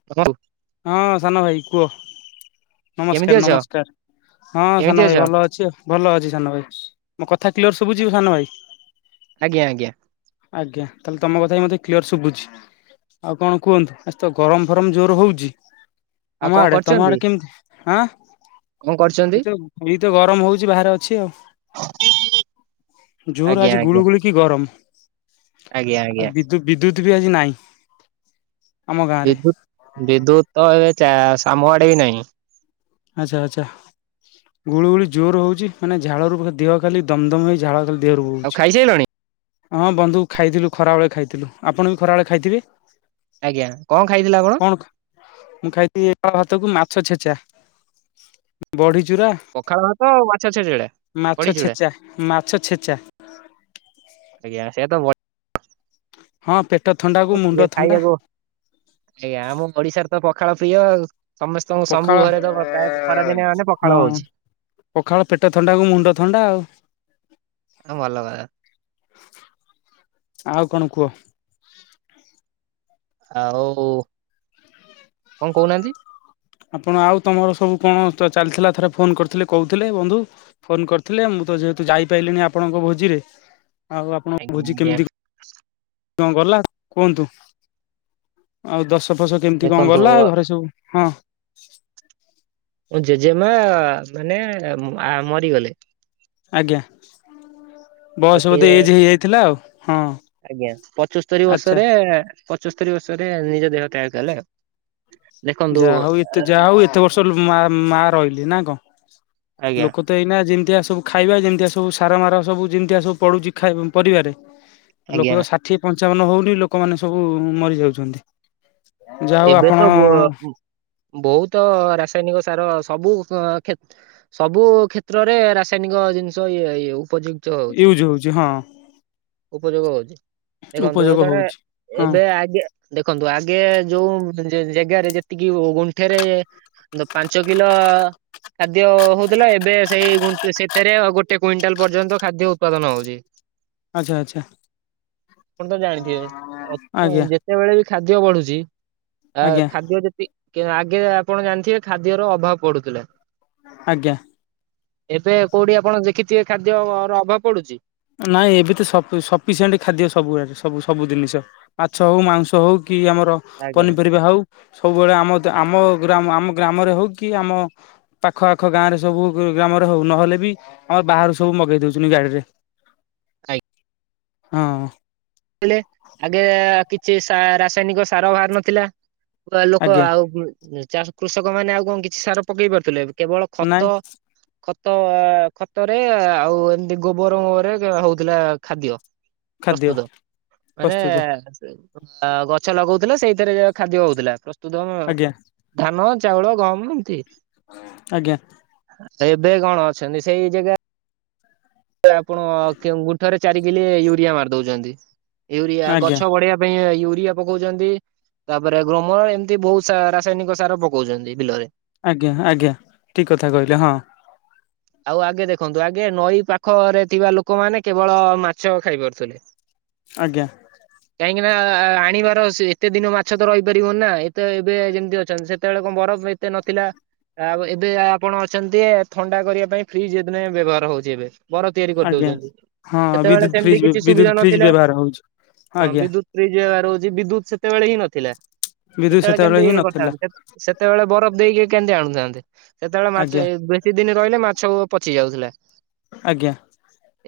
[inaudible] ହଁ ସାନ ଭାଇ କୁହ। କେମିତି ନମସ୍କାର ଅଛ ନମସ୍କାର ହଁ କେମିତି ସାନ ଅଛ ଭାଇ ଭଲ ଅଛି ଆଉ। ଭଲ ଅଛି ସାନ ଭାଇ ମୋ କଥା କ୍ଲିଅର ଶୁବୁଝି ସାନ ଭାଇ। ଆଜ୍ଞା ଆଜ୍ଞା। ଆଜ୍ଞା ତାହେଲେ ତମ କଥା ହଁ ମତେ କ୍ଲିୟର ଶୁଭୁଛି। ଆଉ କଣ କୁହନ୍ତୁ ଆଜି ତ ଗରମ ଫରମ ଜୋର ହଉଛି ଆଉ ଆମ କଣ ଆଡେ ତମ କରୁଛନ୍ତି ଆଡେ କେମତି? ଆଁ କଣ କରୁଛନ୍ତି? ଏଇତ ଏଇ ତ ଗରମ ହଉଛି ବାହାରେ ଅଛି ଆଉ। ଜୋର ଆଜ୍ଞା ଆଜି ଆଜ୍ଞା ଗୁଳୁଗୁଳି। କି ଗରମ ଆଜ୍ଞା ଆଉ ଆଜ୍ଞା ବିଦ୍ୟୁ ବିଦ୍ୟୁତ ବି ଆଜି ନାଇଁ। ବିଦ୍ୟୁତ ବିଦ୍ୟୁତ ତ ଏବେ ସାମ ଆଡେ ବି ନାହିଁ। ଆଚ୍ଛା ଆଚ୍ଛା। ଗୁଲୁଗୁଳି ଜୋର ହଉଛି ମାନେ ଝାଳ ରୁ ଦେହ ଖାଲି ଦମ ଦମ ହେଇ ଝାଳ ଖାଲି ଦେହରୁ ଆଉ ବଉଛି। ଖାଇସାରିଲଣି ହଁ ବନ୍ଧୁ ଖାଇଥିଲୁ ଖରାବେଳେ ଖାଇଥିଲୁ ଆପଣ ବି ଖରାବେଳେ ଖାଇଥିବେ। ଆଜ୍ଞା କଣ ଖାଇଥିଲା ଆପଣ? କଣ ମୁଁ ଖାଇଥିଲି ପଖାଳ ଭାତକୁ ମାଛ ଛେଚା ବଢ଼ି ଚୂୁରା ପଖାଳ ଭାତ ଆଉ ମାଛ ଚେଚେଡା ବଡି ଚୁଡା ଛେଚା ମାଛ ଛେଚା ଆଜ୍ଞା ସେ ତ ହଁ ପେଟ ବଢିଆ ଥଣ୍ଡାକୁ ଲାଗେ ମୁଣ୍ଡ ଥଣ୍ଡା। ଖାଇବାକୁ ଆଜ୍ଞା ଆମ ଓଡିଶାରେ ତ ପଖାଳ ପ୍ରିୟ ଆଉ ସମସ୍ତଙ୍କୁ ପଖାଳ ସବୁ ଘରେ ତ ପ୍ରାୟତ ଖରା ଦିନେ ମାନେ ହଁ ପଖାଳ ହଉଛି। ପଖାଳ ପେଟ ଥଣ୍ଡା ଆଉ ମୁଣ୍ଡ ଥଣ୍ଡା ଆଉ। ଭଲ କ ଆଉ କଣ କୁହ? ଆଉ କଣ କହୁନାହାନ୍ତି? ଆପଣ ଆଉ ତମର ସବୁ କଣ ଚାଲିଥିଲା ଥରେ ଫୋନ କରିଥିଲେ କହୁଥିଲେ ବନ୍ଧୁ। ଫୋନ କରିଥିଲେ ମୁଁ ତ ଯେହେତୁ ଯାଇପାରଲିିନି ଆପଣଙ୍କ ଭୋଜିରେ ଆଉ ଆପଣଙ୍କ ଆଜ୍ଞା ଭୋଜି ଆଜ୍ଞା କେମିତି? କଣ ଗଲା କୁହନ୍ତୁ? ଆଉ ଦଶ ଫସ କେମିତି କଣ ଦେଖନ୍ତୁ ଗଲା ଘରେ ସବୁ ହଁ? ଜେଜେମା ମାନେ ମରିଗଲେ। ଆଜ୍ଞା ଆଉ ବସ କିଏ ବୋଧେ ଏଜ ହେଇଯାଇଥିଲା ଆଉ ହଁ ଆଜ୍ଞା ପଞ୍ଚସ୍ତରୀ ଆଚ୍ଛା ବର୍ଷରେ ପଞ୍ଚସ୍ତରୀ ବର୍ଷରେ ନିଜ ଦେହ ତ୍ୟାଗ କଲେ ଆଉ ଦେଖନ୍ତୁ ଯାହା ହଉ ଏତେ ଯାହା ହଉ ଏତେ ବର୍ଷ ମା ମା ରହିଲି ନା କଣ ଆଜ୍ଞା ଲୋକ? ଏଇନା ଯେମିତିଆ ସବୁ ଖାଇବା ଯେମିତିଆ ସବୁ ସାର ମାର ସବୁ ଯେମିତିଆ ସବୁ ପଡୁଛି ପରିବାରେ ଆଜ୍ଞା ଲୋକ ତ ଷାଠିଏ ପଞ୍ଚାବନ ହଉନି ଲୋକମାନେ ସବୁ ମରିଯାଉଛନ୍ତି। ଯାହା ହଉ ଏବେ ଆପଣ। ତ ବୋ ବହୁତ ରାସାୟନିକ ସାର ସବୁ କ୍ଷ ସବୁ କ୍ଷେତ୍ରରେ ରାସାୟନିକ ଜିନିଷ ଇଏ ଉପଯୁ୍କ ଉଚ୍ଚ ହଉଛି ୟୁଜ ହଁ ଉପଯୋଗ ହଉଛି। ଦେଖନ୍ତୁ ଆଉ ଉପଯୋଗ ଜଣେ ହଉଛି। ହଁ ଏବେ ଆଗେ ଦେଖନ୍ତୁ ଆଗେ ଯୋଉ ଜାଗାରେ ଯେତିକି ଗୁଣ୍ଠେରେ ପାଞ୍ଚ କିଲୋ। ଖାଦ୍ୟ ହଉଥିଲା ଏବେ ସେଇ ସେଥିରେଉ ଗୋଟେ କୁଇଣ୍ଟାଲ ପର୍ଯ୍ୟନ୍ତ ଖାଦ୍ୟ ଉତ୍ପାଦନ ହଉଛି। ଆଚ୍ଛା ଆଚ୍ଛା। ଆପଣ ତ ଜାଣିଥିବେ ଆଜ୍ଞା ଯେତେବେଳେ ବି ଖାଦ୍ୟ ବଢୁଛି ଆ ଆଜ୍ଞା ଖାଦ୍ୟ ଯେତିି ଆଗେ ଆପଣ ଜାଣିଥିବେ ଖାଦ୍ୟର ଅଭାବ ପଢୁଥିଲା। ଆଜ୍ଞା ଏବେ କୋଉଠି ଆପଣ ଦେଖିଥିବେ ଖାଦ୍ୟ ର ଅଭାବ ପଡୁଛି। ନାଇଁ ଏବେ ତ ସ ସଫିସିଏଣ୍ଟ ଖାଦ୍ୟ ସବୁୁଡ ସବୁ ସବୁ ଜିନିଷ ମାଛ ହଉ ମାଉଂସ ହଉ କି ଆମର ଆଜ୍ଞା। ପନିପରିବା ହଉ ସବୁବେଳେ ଆମ ଆମ ଗ୍ରାମ ଆମ ଗ୍ରାମରେ ହଉ କି ଆମ ପାଖ ଆଖ ଗାଁ ରେ ସବୁ ଗ୍ରାମରେ ହଉ ନହେଲେ ବି ଆମର ବାହାରୁ ସବୁ ମଗେଇ ଦଉଛନ୍ତିି ଗାଡିରେ ଆଜ୍ଞା ହଁ ଆଗେ କିଛି ରାସାୟନିକ ସାର ବାହାର ନଥିଲା ଲୋକ ଆଜ୍ଞା ଆଉ କୃଷକ ମାନେ ଆଉ କଣ କିଛି ସାର ପକେଇ ପାରୁଥିଲେ କେବଳ ନାଇଁ ଖତ ଖତ ଖତରେ ଆଉ ଏମତି ଗୋବରୋବରେ ହଉଥିଲା ଖାଦ୍ୟ ଖାଦ୍ୟ ପ୍ରସ୍ତୁତ ମାନେ ପ୍ରସ୍ତୁତ ଗଛ ଲଗଉଥିଲା ସେଇଥିରେ ଖାଦ୍ୟ ହଉଥିଲା ପ୍ରସ୍ତୁତ ହ ଆଜ୍ଞା ଧାନ ଚାଉଳ ଗହମ ଏମିତି ଆଜ୍ଞା। ଏବେ କଣ ଅଛନ୍ତି ସେଇ ଜାଗା ଆପଣ ଗୁଣ୍ଠରେ ଚାରି କିଲି ୟୁରିଆ ମାରିଦଉଛନ୍ତି ୟୁରିଆ ଆଜ୍ଞା ଗଛ ବଢେଇବା ପାଇଁ ୟୁରିଆ ପକଉଛନ୍ତି। ତାପରେ ଗ୍ରୋମର ଏମିତି ବହୁତ ସାରା ରାସାୟନିକ ସାର ପକଉଛନ୍ତି ବିଲରେ। ଆଜ୍ଞା ଆଜ୍ଞା ଠିକ୍ କଥା କହିଲେ ହଁ। ଆଉ ଆଗେ ଦେଖନ୍ତୁ ଆଗେ ନଈ ପାଖରେ ଥିବା ଲୋକମାନେ କେବଳ ମାଛ ଖାଇପାରୁଥିଲେ। ଆଜ୍ଞା। କାହିଁକି ନା ଆ ଆଣିବାର ଏତେ ଦିନ ମାଛ ତ ରହିପାରିବନି ନା ଏତ ଏବେ ଯେମିତି ଅଛନ୍ତି ସେତେବେଳେ କଣ ବରଫ ଏତେ ନଥିଲା। ଆ ଏବେ ଆପଣ ଅଛନ୍ତି ଥଣ୍ଡା କରିବା ପାଇଁ ଫ୍ରିଜ୍ ଏଦିନ ବ୍ୟବହାର ହଉଛି ଏବେ। ବର ତିଆରି ଆଜ୍ଞା କରିଦଉଛନ୍ତି ସେତେବେଳେ ସେମିତି କିଛି ସୁବିଧା ନଥିଲା। ଆର ହଉଛି। ହଁ ଆଜ୍ଞା ବିଦ୍ୟୁତ ଫ୍ରିଜ ବେବ୍ୟହାର ହୁଛି ବିଦ୍ୟୁତ ସେତେବେଳେ ହିଁ ନଥିଲା। ବିଦ୍ୟୁତ କେତେବେଳେ ସେତେବେଳେ କେମିତି ହିଁ ନଥିଲା କରିଥାନ୍ତି। ସେତେବେଳେ ବରଫ ଦେଇକି କେମିତି ଆଣୁଥାନ୍ତି ସେତେବେଳେ ଆଜ୍ଞା ମାଛ ଯେତିକି ଦିନ ରହିଲେ ମାଛ ପଚି ଯାଉଥିଲା। ଆଜ୍ଞା।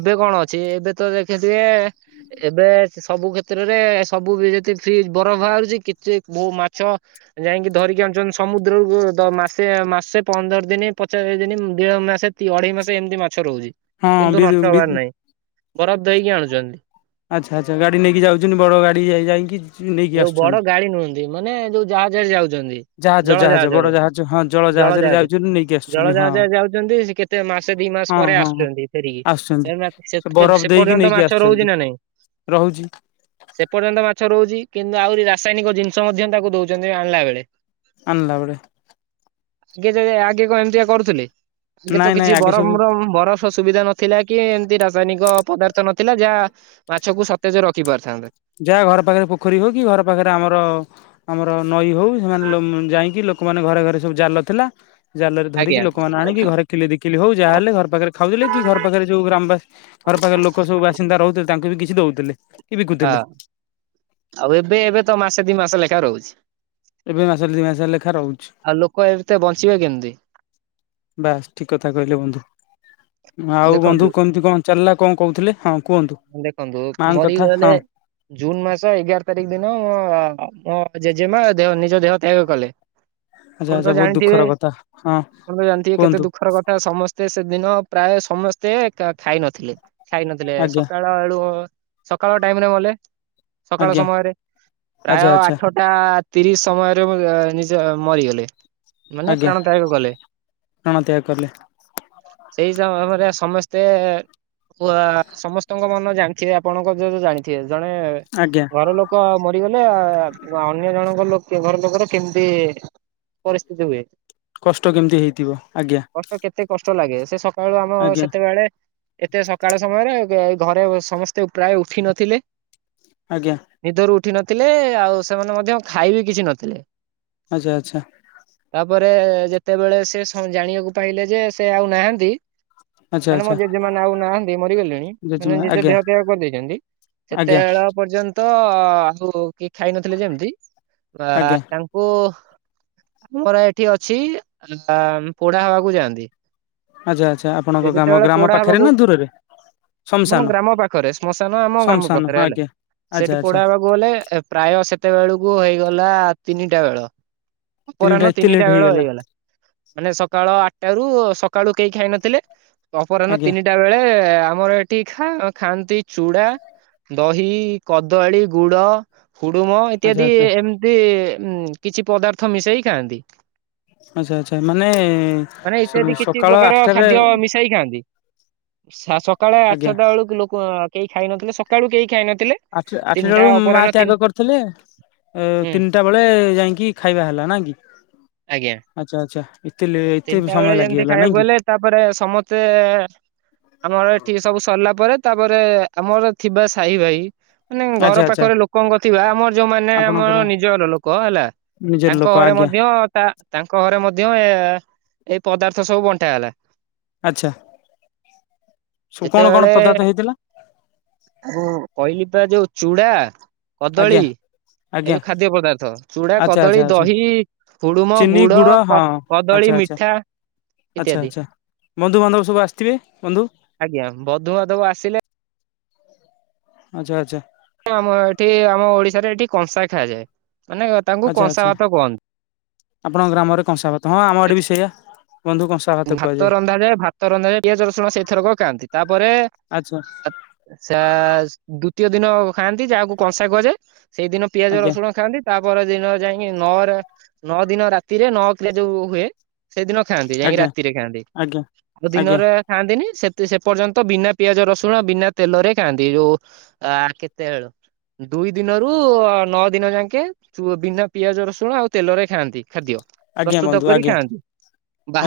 ଏବେ କଣ ଅଛି ଏବେ ତ ଦେଖିଥିବେ ଏବେ ସବୁ କ୍ଷେତ୍ରରେ ସବୁ ବି ଯଦି ଫ୍ରିଜ ବରଫ ବାହାରୁଛି କିଛି ବୋଉ ମାଛ ଯାଇକି ଧରିକି ଆଣୁଛନ୍ତି ସମୁଦ୍ରକୁ ମାସେ, ମାସେ, ପନ୍ଦର ଦିନ, ପଚାଶ ଦିନ, ଦେଢ଼ ମାସେ କି ଅଢେଇ ମାସ ଏମିତି ମାଛ ରହୁଛି, ହଁ ବି କିନ୍ତୁ ନଷ୍ଟ ବି ହବାର ନାହିଁ ବରଫ ଦେଇକି ଆଣୁଛନ୍ତି। ଆଚ୍ଛା ଆଚ୍ଛା ଗାଡ଼ି ନେଇକି ଯାଉଛନ୍ତି ବଡ଼ ଗାଡ଼ି ଯାଇ ଯାଇକି ନେଇକି ଯୋଉ ବଡ ଆସୁଛନ୍ତି ଗାଡି ନୁହଁନ୍ତି ମାନେ ଯୋଉ ଜାହାଜରେ ଯାଉଛନ୍ତି। ଜାହାଜ ଜାହାଜ ବଡ ଜଳଜାହାଜରେ ଜାହାଜ ହଁ ଜଳ ଜାହାଜରେ ଯାଉଛନ୍ତି ନେଇକି ଜଳ ଆସୁଛନ୍ତି ହଁ ଜାହାଜରେ ଯାଉଛନ୍ତି ସେ କେ ଏତେ ମାସେ ଦି ମାସ ହଁ ପରେ ହଁ ହଁ ଆସୁଛନ୍ତି ଆସୁଛନ୍ତି ଫେରିକି ବରଫ ସେ ଦେଇକି ପର୍ଯ୍ୟନ୍ତ ନେଇକି ମାଛ ଆସୁଛନ୍ତି ରହୁଛି ନା ନାଇଁ। ରହୁଛି। ସେ ପର୍ଯ୍ୟନ୍ତ ମାଛ ରହୁଛି କିନ୍ତୁ ଆହୁରି ରାସାୟନିକ ଜିନିଷ ମଧ୍ୟ ତାକୁ ଦଉଛନ୍ତି ଆଣିଲା ବେଳେ। ଆିଲାବଡ [unintelligible] ଆଗେ ଆଗେ କଣ ଏମିତିଆ କରୁଥିଲ ଆଗେ ତ ନାଇଁ ନାଇଁ କିଛି ଆଗେ ସବୁ ବରମର ବରଫ ବ ସୁବିଧା ନଥିଲା କି ଏମିତି ରାସାୟନିକ ପଦାର୍ଥ ନଥିଲା ଯାହା ମାଛକୁ ସତେଜ ରଖି ପାରଥାନ୍ତେ। ଯାହା ଘର ପାଖରେ ପୋଖରୀ ହଉ କି ଘର ପାଖରେ ଆମର ଆମର ନଈ ହଉ ସେମାନେ ଉମ୍ ଯାଇକି ଲୋକମାନେ ଘରେ ଘରେ ସବୁ ଜାଲ ଥିଲା ଜାଲରେ ଧରିକି ଆଜ୍ଞା ଲୋକମାନେ ଆଣିକି ଘରେ କିଲେ ଦି କିଲେ ହଉ ଯାହାହେଲେ ଘର ପାଖରେ ଖାଉଥିଲେ କି ଘର ପାଖେରେ ଯୋଉ ଗ୍ରାମବାସି ଘର ପାଖରେ ଲୋକ ସବୁ ବାସିନ୍ଦା ରହୁଥିଲେ ତାଙ୍କୁ ବି କିଛି ଦଉଥିଲେ। କି ବିକୁଥିଲେ। ହଁ ଆଉ ଏବେ ଏବେ ତ ମାସେ ଦି ମାସେ ଲେଖା ରହୁଚି। ଏବେ ମାସ ଦି ମାସ ଲେଖା ରହୁଛି। ଆଉ ଲୋକ ଏତେ ବଞ୍ଚିବେ କେମତି? ବାସ୍ ଠିକ୍ କଥା କହିଲେ ବନ୍ଧୁ। ଆଉ ବନ୍ଧୁ ଦେଖନ୍ତୁ। କେମତି କଣ ଚାଲିଲା କଣ କହୁଥିଲେ ହଁ କୁହନ୍ତୁ ମାଙ୍କ କଥା ହଁ। ଜୁନ୍ ମାସ ଏଗାର ତାରିଖ ଦିନ ମୋ ଆପଣ ଜେଜେମା ଦେହ ନିଜ ଦେହ ତ୍ୟାଗ କଲେ। ଆଚ୍ଛା ପଣ ଆଚ୍ଛା ତ ବହୁତ ଜାଣିଥିବେ ଦୁଃଖର କଥା ହଁ ଆପଣ ତ ଜାଣିଥିବେ କେତେ କୁହନ୍ତୁ ଦୁଃଖର କଥା ସମ ତେ ସେଦିନ ପ୍ରାୟ ସମସ୍ତେ ଖାଇ ନଥିଲେ ଖାଇ ନଥିଲେ ଆଜ୍ଞା ସକାଳେ ଆଳୁ ସକାଳ ଟାଇମରେ ମଲେ ସକାଳ ଆଜ୍ଞା ସମୟରେ ପ୍ରାୟ ଆଚ୍ଛା ଆଚ୍ଛା ଆଠ ଟା ତିରିଶ ସମୟରେ ନିଜେ ମରିଗଲେ ମାନେ ପ୍ରାଣତ୍ୟାଗ କଲେ। ପ୍ରାଣତ୍ୟାଗ କଲେ। ସେହି ସମୟରେ ସମସ୍ତେ ପୁ ଆ ସମସ୍ତଙ୍କ ମନ ଜାଣିଥିବେ ଆପଣଙ୍କ ତ ଜାଣିଥିବେ ଜଣେ ଆଜ୍ଞା। ଘର ଲୋକ ମରିଗଲେ ଅନ୍ୟ ଜଣଙ୍କ ଲୋକ ଘର ଲୋକର କେମତି ପରିସ୍ଥିତି ହୁଏ। କଷ୍ଟ କେମିତି ହେଇଥିବ ଆଜ୍ଞା। କଷ୍ଟ କେତେ କଷ୍ଟ ଲାଗେ ସେ ସକାଳୁ ଆମ ଆଜ୍ଞା ସେତେବେଳେ ଏତେ ସକାଳ ସମୟରେ ଘରେ ସମସ୍ତେ ପ୍ରାୟ ଉଠିନଥିଲେ। ଆଜ୍ଞା। ନିଦରୁ ଉଠି ନଥିଲେ ଆଉ ସେମାନେ ମଧ୍ୟ ଖାଇ ବିି କିଛି ନଥିଲେ। ଆଚ୍ଛା ଆଚ୍ଛା। ତାପରେ ଯେତେବେଳେ ସେ ସ ଜାଣିଆକୁ ପାଇଲେ ଯେ ସେ ଆଉ ନାହାଁନ୍ତି ଆଚ୍ଛା ମାନେ ମୋ ଆଚ୍ଛା ଜେଜେ ମାନେ ଆଉ ନାହାଁନ୍ତି ମରିଗଲେଣି ମାନେ ଜେଜେମା ଜେଜେ ଆଜ୍ଞା ଦେହ ତ୍ୟାଗ କରିଦେଇଛନ୍ତି ଆଜ୍ଞା ସେତେବେଳ ପର୍ଯ୍ୟନ୍ତ ଆଉ କିଏ ଖାଇ ନଥିଲେ ଯେମତି ଆ ଆଜ୍ଞା ତା ଓ ଆମର ଏଠି ଅଛି ପୋଡା ହବାକୁ ଯାଆନ୍ତି। ଆଚ୍ଛା ଆଚ୍ଛା ସେ ଆପଣଙ୍କ ଗ୍ରାମ ଯେତେବେଳେ ଗ୍ରାମ ପୋଢା ପାଖେରେ ହବାକୁ ନା ଦୂରରେ? ଆମ ଶମଶାନ ଗ୍ରାମ ପାଖରେ ଶ୍ମଶାନ ଆମ ଗ୍ରାମ ଶମଶାନ ପାଖରେ ହଁ ହେଲା। ଆଜ୍ଞା ଆଚ୍ଛା ସେଠି ଆଚ୍ଛା ପୋଡା ହବାକୁ ଗଲେ ପ୍ରାୟ ସେତେବେକୁ ହେଇଗଲା ତିନିଟା ବେଳ। ଅପରାହ୍ନ ତିନିଟା ବେଳ ହେଇଗଲା। ମାନେ ସକାଳ ଆଠଟାରୁ ସକାଳୁ କେହି ଖାଇ ନଥିଲେ ଅପରାହ୍ନ ଆଜ୍ଞା ତିନିଟା ବେଳେ ଆମର ଏ ଟି ଖା ଖାଆନ୍ତି ଚୁଡ଼ା, ଦହି, କଦଳୀ, ଗୁଡ଼ ହୁଡୁମ ଆଚ୍ଛା ଇତ୍ୟାଦି ଆଚ୍ଛା ଏମତି କିଛି ପଦାର୍ଥ ମିଶେଇ ଖାଆନ୍ତି। ଆଚ୍ଛା ଆଚ୍ଛା ମାନେ ମାନେ ଇତ୍ୟାଦି କିଛି ସକାଳ ପ୍ରକାର ଆଠଟାରେ ଖାଦ୍ୟ ମିଶାଇ ଖାଆନ୍ତି। ସ ସକାଳେ ଆଜ୍ଞା ଆଠଟା ବେଳକୁ ଲୋକ କେହି ଖାଇନଥିଲେ ସକାଳୁ କେହି ଖାଇନଥିଲେ ଆଠ ଆଠଟା ତିନିଟା ବେଳୁକୁ ମା ଅପରାହ୍ନ ତିନି ତ୍ୟାଗ କରିଥିଲେ ଉଁ ହୁଁ ତିନି ଟା ବେଳେ ଯାଇଙ୍କି ଖାଇବା ହେଲା ନା କି? ଆଜ୍ଞା। ଆଚ୍ଛା ଆଚ୍ଛା ଏତେ ଲେ ଏତେ ତିନିଟା ବେଳେ ସମୟ ଯେମିତି ଲାଗିଗଲା ନାଇଁ ଖାଇବାକୁ କି ଗଲେ ତାପରେ ସମତେ ଆମର ଏଠି ସବୁ ସରିଲାପରେ ତାପରେ ଆମର ଥିବା ସାହି ଭାଇ ମାନେ ଘର ଆଚ୍ଛା ଆଚ୍ଛା ପାଖରେ ଲୋକଙ୍କ ଥିବା ଆମର ଯୋଉମାନେ ଆପଣଙ୍କର ଆମର ନିଜର ଲୋକ ହେଲା ନିଜର ଲୋକ ତାଙ୍କ ଘରେ ଆଜ୍ଞା ମଧ୍ୟ ତା ତାଙ୍କ ଘରେ ମଧ୍ୟ ଏ ଏ ପଦାର୍ଥ ସବୁ ବଣ୍ଟା ଗଲା। ଆଚ୍ଛା ସବୁ କଣ କଣ ଯେତେବେଳେ ପଦାର୍ଥ ହେଇଥିଲା? ମୁଁ କହିଲି ପା ଯୋଉ ଚୁଡା, ଆଜ୍ଞା କଦଳୀ ଏଇ ଆଜ୍ଞା ଯୋଉ ଖାଦ୍ୟ ପଦାର୍ଥ ଚୁଡା, ଆଚ୍ଛା ଆଚ୍ଛା କଦଳୀ, ଆଚ୍ଛା ଦହି, ହୁଡୁମ, ଚିନି ଗୁଡ ହଁ କଦଳୀ ଆଚ୍ଛା ଆଚ୍ଛା ମିଠା ଆଚ୍ଛା ଇତ୍ୟାଦି ଆଚ୍ଛା ବନ୍ଧୁବାନ୍ଧବ ସବୁ ଆସିଥିବେ ବନ୍ଧୁ? ଆଜ୍ଞା ବନ୍ଧୁବାନ୍ଧବ ଆସିଲେ। ଆଚ୍ଛା ଆଛା। ଆମ ଏଠି ଆମ ଓଡିଶାରେ ଏଠି କଂସା ଖାଆଯାଏ ମାନେ ତାଙ୍କୁ ଆଚ୍ଛା କଂସା ଆଚ୍ଛା ଭାତ କୁହନ୍ତି। ଆପଣଙ୍କ ଗ୍ରାମରେ କଂସାପାତ ହଁ ଆମ ଆଡେ ବି ସେଇଆ ବନ୍ଧୁ କଂସା ଭାତ ରନ୍ଧାଯାଏ ଭାତ ରନ୍ଧାରେ ପିଆଜ ରସୁଣ ସେଇଥରକ ଖାଆନ୍ତି ତାପରେ ଆଚ୍ଛା ସେ ଦ୍ଵିତୀୟ ଦିନ ଖାଆନ୍ତି ଯାହାକୁ କଂସା କୁହାଯାଏ। ସେଇଦିନ ପିଆଜ ଆଜ୍ଞା ରସୁଣ ଖାଆନ୍ତି। ତା ପର ଦିନ ଯାଇକି ନଅ ନଅ ଦିନ ରାତିରେ ନଅ କି ଯୋଉ ହୁଏ ସେଇଦିନ ଖାଆନ୍ତି ଯାଇକି ଆଜ୍ଞା ରାତିରେ ଖାଆନ୍ତି ଆଜ୍ଞା ଆଉ ଆଜ୍ଞା ଦିନରେ ଖାଆନ୍ତିନି ସେ ସେ ପର୍ଯ୍ୟନ୍ତ ବିନା ପିଆଜ ରସୁଣ ଆଉ ବିନା ତେଲରେ ଖାଆନ୍ତି ଯୋଉ ଆ କେତେବେଳ ଦୁଇ ଦିନରୁ ନଅ ଦିନ ଯାକେ ବିନା ପିଆଜ ରସୁଣ ଆଉ ତେଲରେ ଖାଆନ୍ତି ଖାଦ୍ୟ। ଆଜ୍ଞା ପ୍ରସ୍ତୁତ ବନ୍ଧୁ କରି ଆଜ୍ଞା ଖାଆନ୍ତି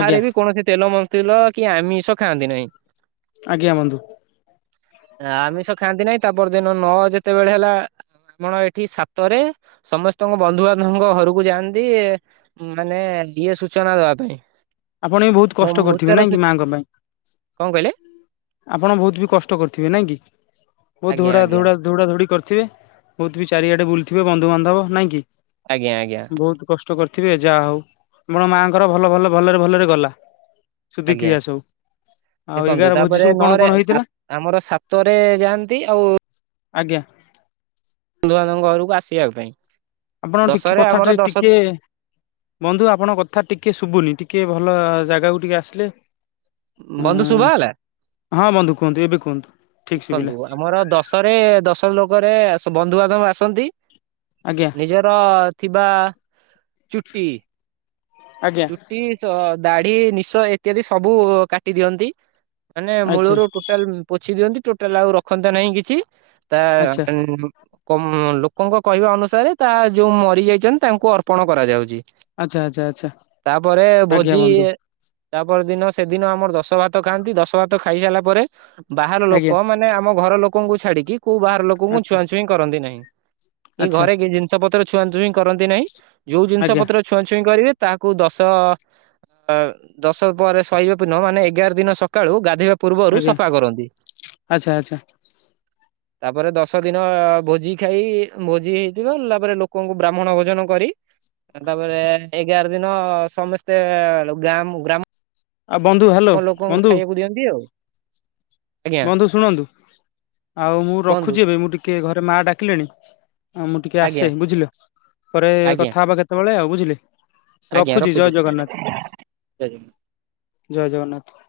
ଆଜ୍ଞା ବି କୌଣସି ତେଲ ମନ୍ତର କି ଆମିଷ ଖାଆନ୍ତି ନାହିଁ। ଆଜ୍ଞା ବନ୍ଧୁ। ଆମିଷ ଖାଆନ୍ତି ନାହିଁ ତା ପରଦିନ ନ ଯେତେବେଳେ ହେଲା ଆପଣ ଏଠି ସାତରେ ସମସ୍ତଙ୍କ ବନ୍ଧୁବାନ୍ଧବଙ୍କ ଘରକୁ ଯାଆନ୍ତି ମାନେ ଇଏ ସୂଚନା ଦବା ପାଇଁ। ଆପଣ ବି ବହୁତ ମୋ କଷ୍ଟ କରିଥିବେ ମୃତ୍ୟୁର ନାଇଁ ସୂ କି ମାଙ୍କ ପାଇଁ। କଣ କହିଲେ? ଆପଣ ବହୁତ ବି କଷ୍ଟ କରିଥିବେ ନାଇଁ କି ବହୁତ ଆଜ୍ଞା ଧୋଡା ଆଜ୍ଞା ଧୋଡା ଦୌଡା ଧୌଡି କରିଥିବେ ବହୁତ ବି ଚାରିଆଡେ ବୁଲିଥିବେ ବନ୍ଧୁବାନ୍ଧବ ନାଇଁ କି? ଆଜ୍ଞା ଆଜ୍ଞା ବହୁତ କଷ୍ଟ କରିଥିବେ ଯାହା ହଉ ଆପଣ ମାଆଙ୍କର ଭଲ ଭଲ ଭଲରେ ଭଲରେ ଗଲା, ଆଜ୍ଞା ସୁଧିକ୍ରିଆ ସବୁ। ଆଉ ଦେଖନ୍ତୁ ଏଗାର ଭୋଜି ତାପରେ ସବୁ କଣ ନଅରେ କଣ ହେଇଥିଲା? ଆମର ସାତରେ ଯାଆନ୍ତି ଆଉ ଆଜ୍ଞା। ବନ୍ଧୁବାନ୍ଧବଙ୍କ ଘରକୁ ଆସିବା ପାଇଁ। ଆପଣ ଟିକେ ଦଶରେ ଆମର କଥାଟାରେ ଦଶ ଟିକେ ବନ୍ଧୁ ଆପଣଙ୍କ କଥା ଟିକେ ଶୁଭୁନି, ଟିକେ ଭଲ ଜାଗାକୁ ଟିକେ ଆସିଲେ। ବନ୍ଧୁ ଶୁଭା ହେଲା ହଁ ବନ୍ଧୁ କୁହନ୍ତୁ ଏବେ କୁହନ୍ତୁ। ଠିକ ଦେଖନ୍ତୁ ଶୁଭିଲା। ଆମର ଦଶରେ ଦଶ ଲୋକରେ ବନ୍ଧୁବାନ୍ଧବ ଆସନ୍ତି। ଆଜ୍ଞା ନିଜର ଥିବା ଚୁଟି ଆଜ୍ଞା ଚୁଟି, ଦାଢି, ନିଶ ଇତ୍ୟାଦି ସବୁ କାଟି ଦିଅନ୍ତି। ମାନେ ଆଚ୍ଛା ମୂଳରୁ ଟୋଟାଲ ପୋଛି ଦିଅନ୍ତି, ଟୋଟାଲ ଆଉ ରଖନ୍ତାନେଇ କିଛି। ତା ଆଚ୍ଛା ଉଁ ଲୋକଙ୍କ କହିବା ଅନୁସାରେ, ତା ଯୋଉ ମରିଯାଇଛନ୍ତି ତାଙ୍କୁ ଅର୍ପଣ କରାଯାଉଛି। ଆଚ୍ଛା ଆଚ୍ଛା ଆଚ୍ଛା। ତାପରେ ଆଜ୍ଞା ଭୋଜି ବନ୍ଧୁ ତାପର ଦିନ ସେଦିନ ଆମର ଦଶ ଭାତ ଖାଆନ୍ତି, ଦଶ ଭାତ ଖାଇ ସାରିଲା ପରେ ବାହାର ଲୋକ ଆଜ୍ଞା ମା ମାନେ ଆମ ଘର ଲୋକଙ୍କୁ ଛାଡିକି, କୋଉ ବାହାର ଲୋକଙ୍କୁ ଆଚ୍ଛା ଛୁଆଁ ଛୁଇଁ କରନ୍ତି ନାହିଁ। ଏଇ ଆଚ୍ଛା ଘରେ ଜିନିଷ ପତ୍ର ଛୁଆ ଛୁଇଁ କରନ୍ତି ନାହିଁ, ଯୋଉ ଜିନିଷ ଆଜ୍ଞା ପତ୍ର ଛୁଆଁଛୁଇଁ କରିବେ ତାଙ୍କୁ ଦଶ ଦଶ ପର [unintelligible] ମାନେ ଏଗାର ଦିନ ସକାଳୁ ଗାଧେଇବା ପୂର୍ବରୁ ଆଜ୍ଞା ସଫା କରନ୍ତି। ଆଚ୍ଛା ଆଚ୍ଛା ତାପରେ ଦଶ ଦିନ ଭୋଜି ଖାଇ ଭୋଜି ହେଇଥିବ, ତା ପରେ ଲୋକଙ୍କୁ ବ୍ରାହ୍ମଣ ଭୋଜନ କରି ତାପରେ ଏଗାର ଦିନ ସମସ୍ତେ ଗାଁ ଆଉ ବନ୍ଧୁ ହ୍ୟାଲୋ ଗ୍ରାମ ଲୋକଙ୍କୁ ବନ୍ଧୁ ଖାଇଆକୁ ଦିଅନ୍ତି ଆଉ। ଆଜ୍ଞା ବନ୍ଧୁ ଶୁଣନ୍ତୁ ଆଉ ମୁଁ କୁହନ୍ତୁ ରଖୁଛି ଏବେ, ମୁଁ ଟିକେ ଘରେ ମା ଡାକିଲେଣି। ହଁ- ମୁଁ ଟିକେ ଆଜ୍ଞା ଆସେ ବୁଝିଲ, ପରେ ଆଜ୍ଞା କଥା ହବା କେତେବେଳେ ଆଉ ବୁଝିଲେ। ରଖୁଛି ଜୟ ଜଗନ୍ନାଥ ଜୟ ଜଗନ୍ନାଥ।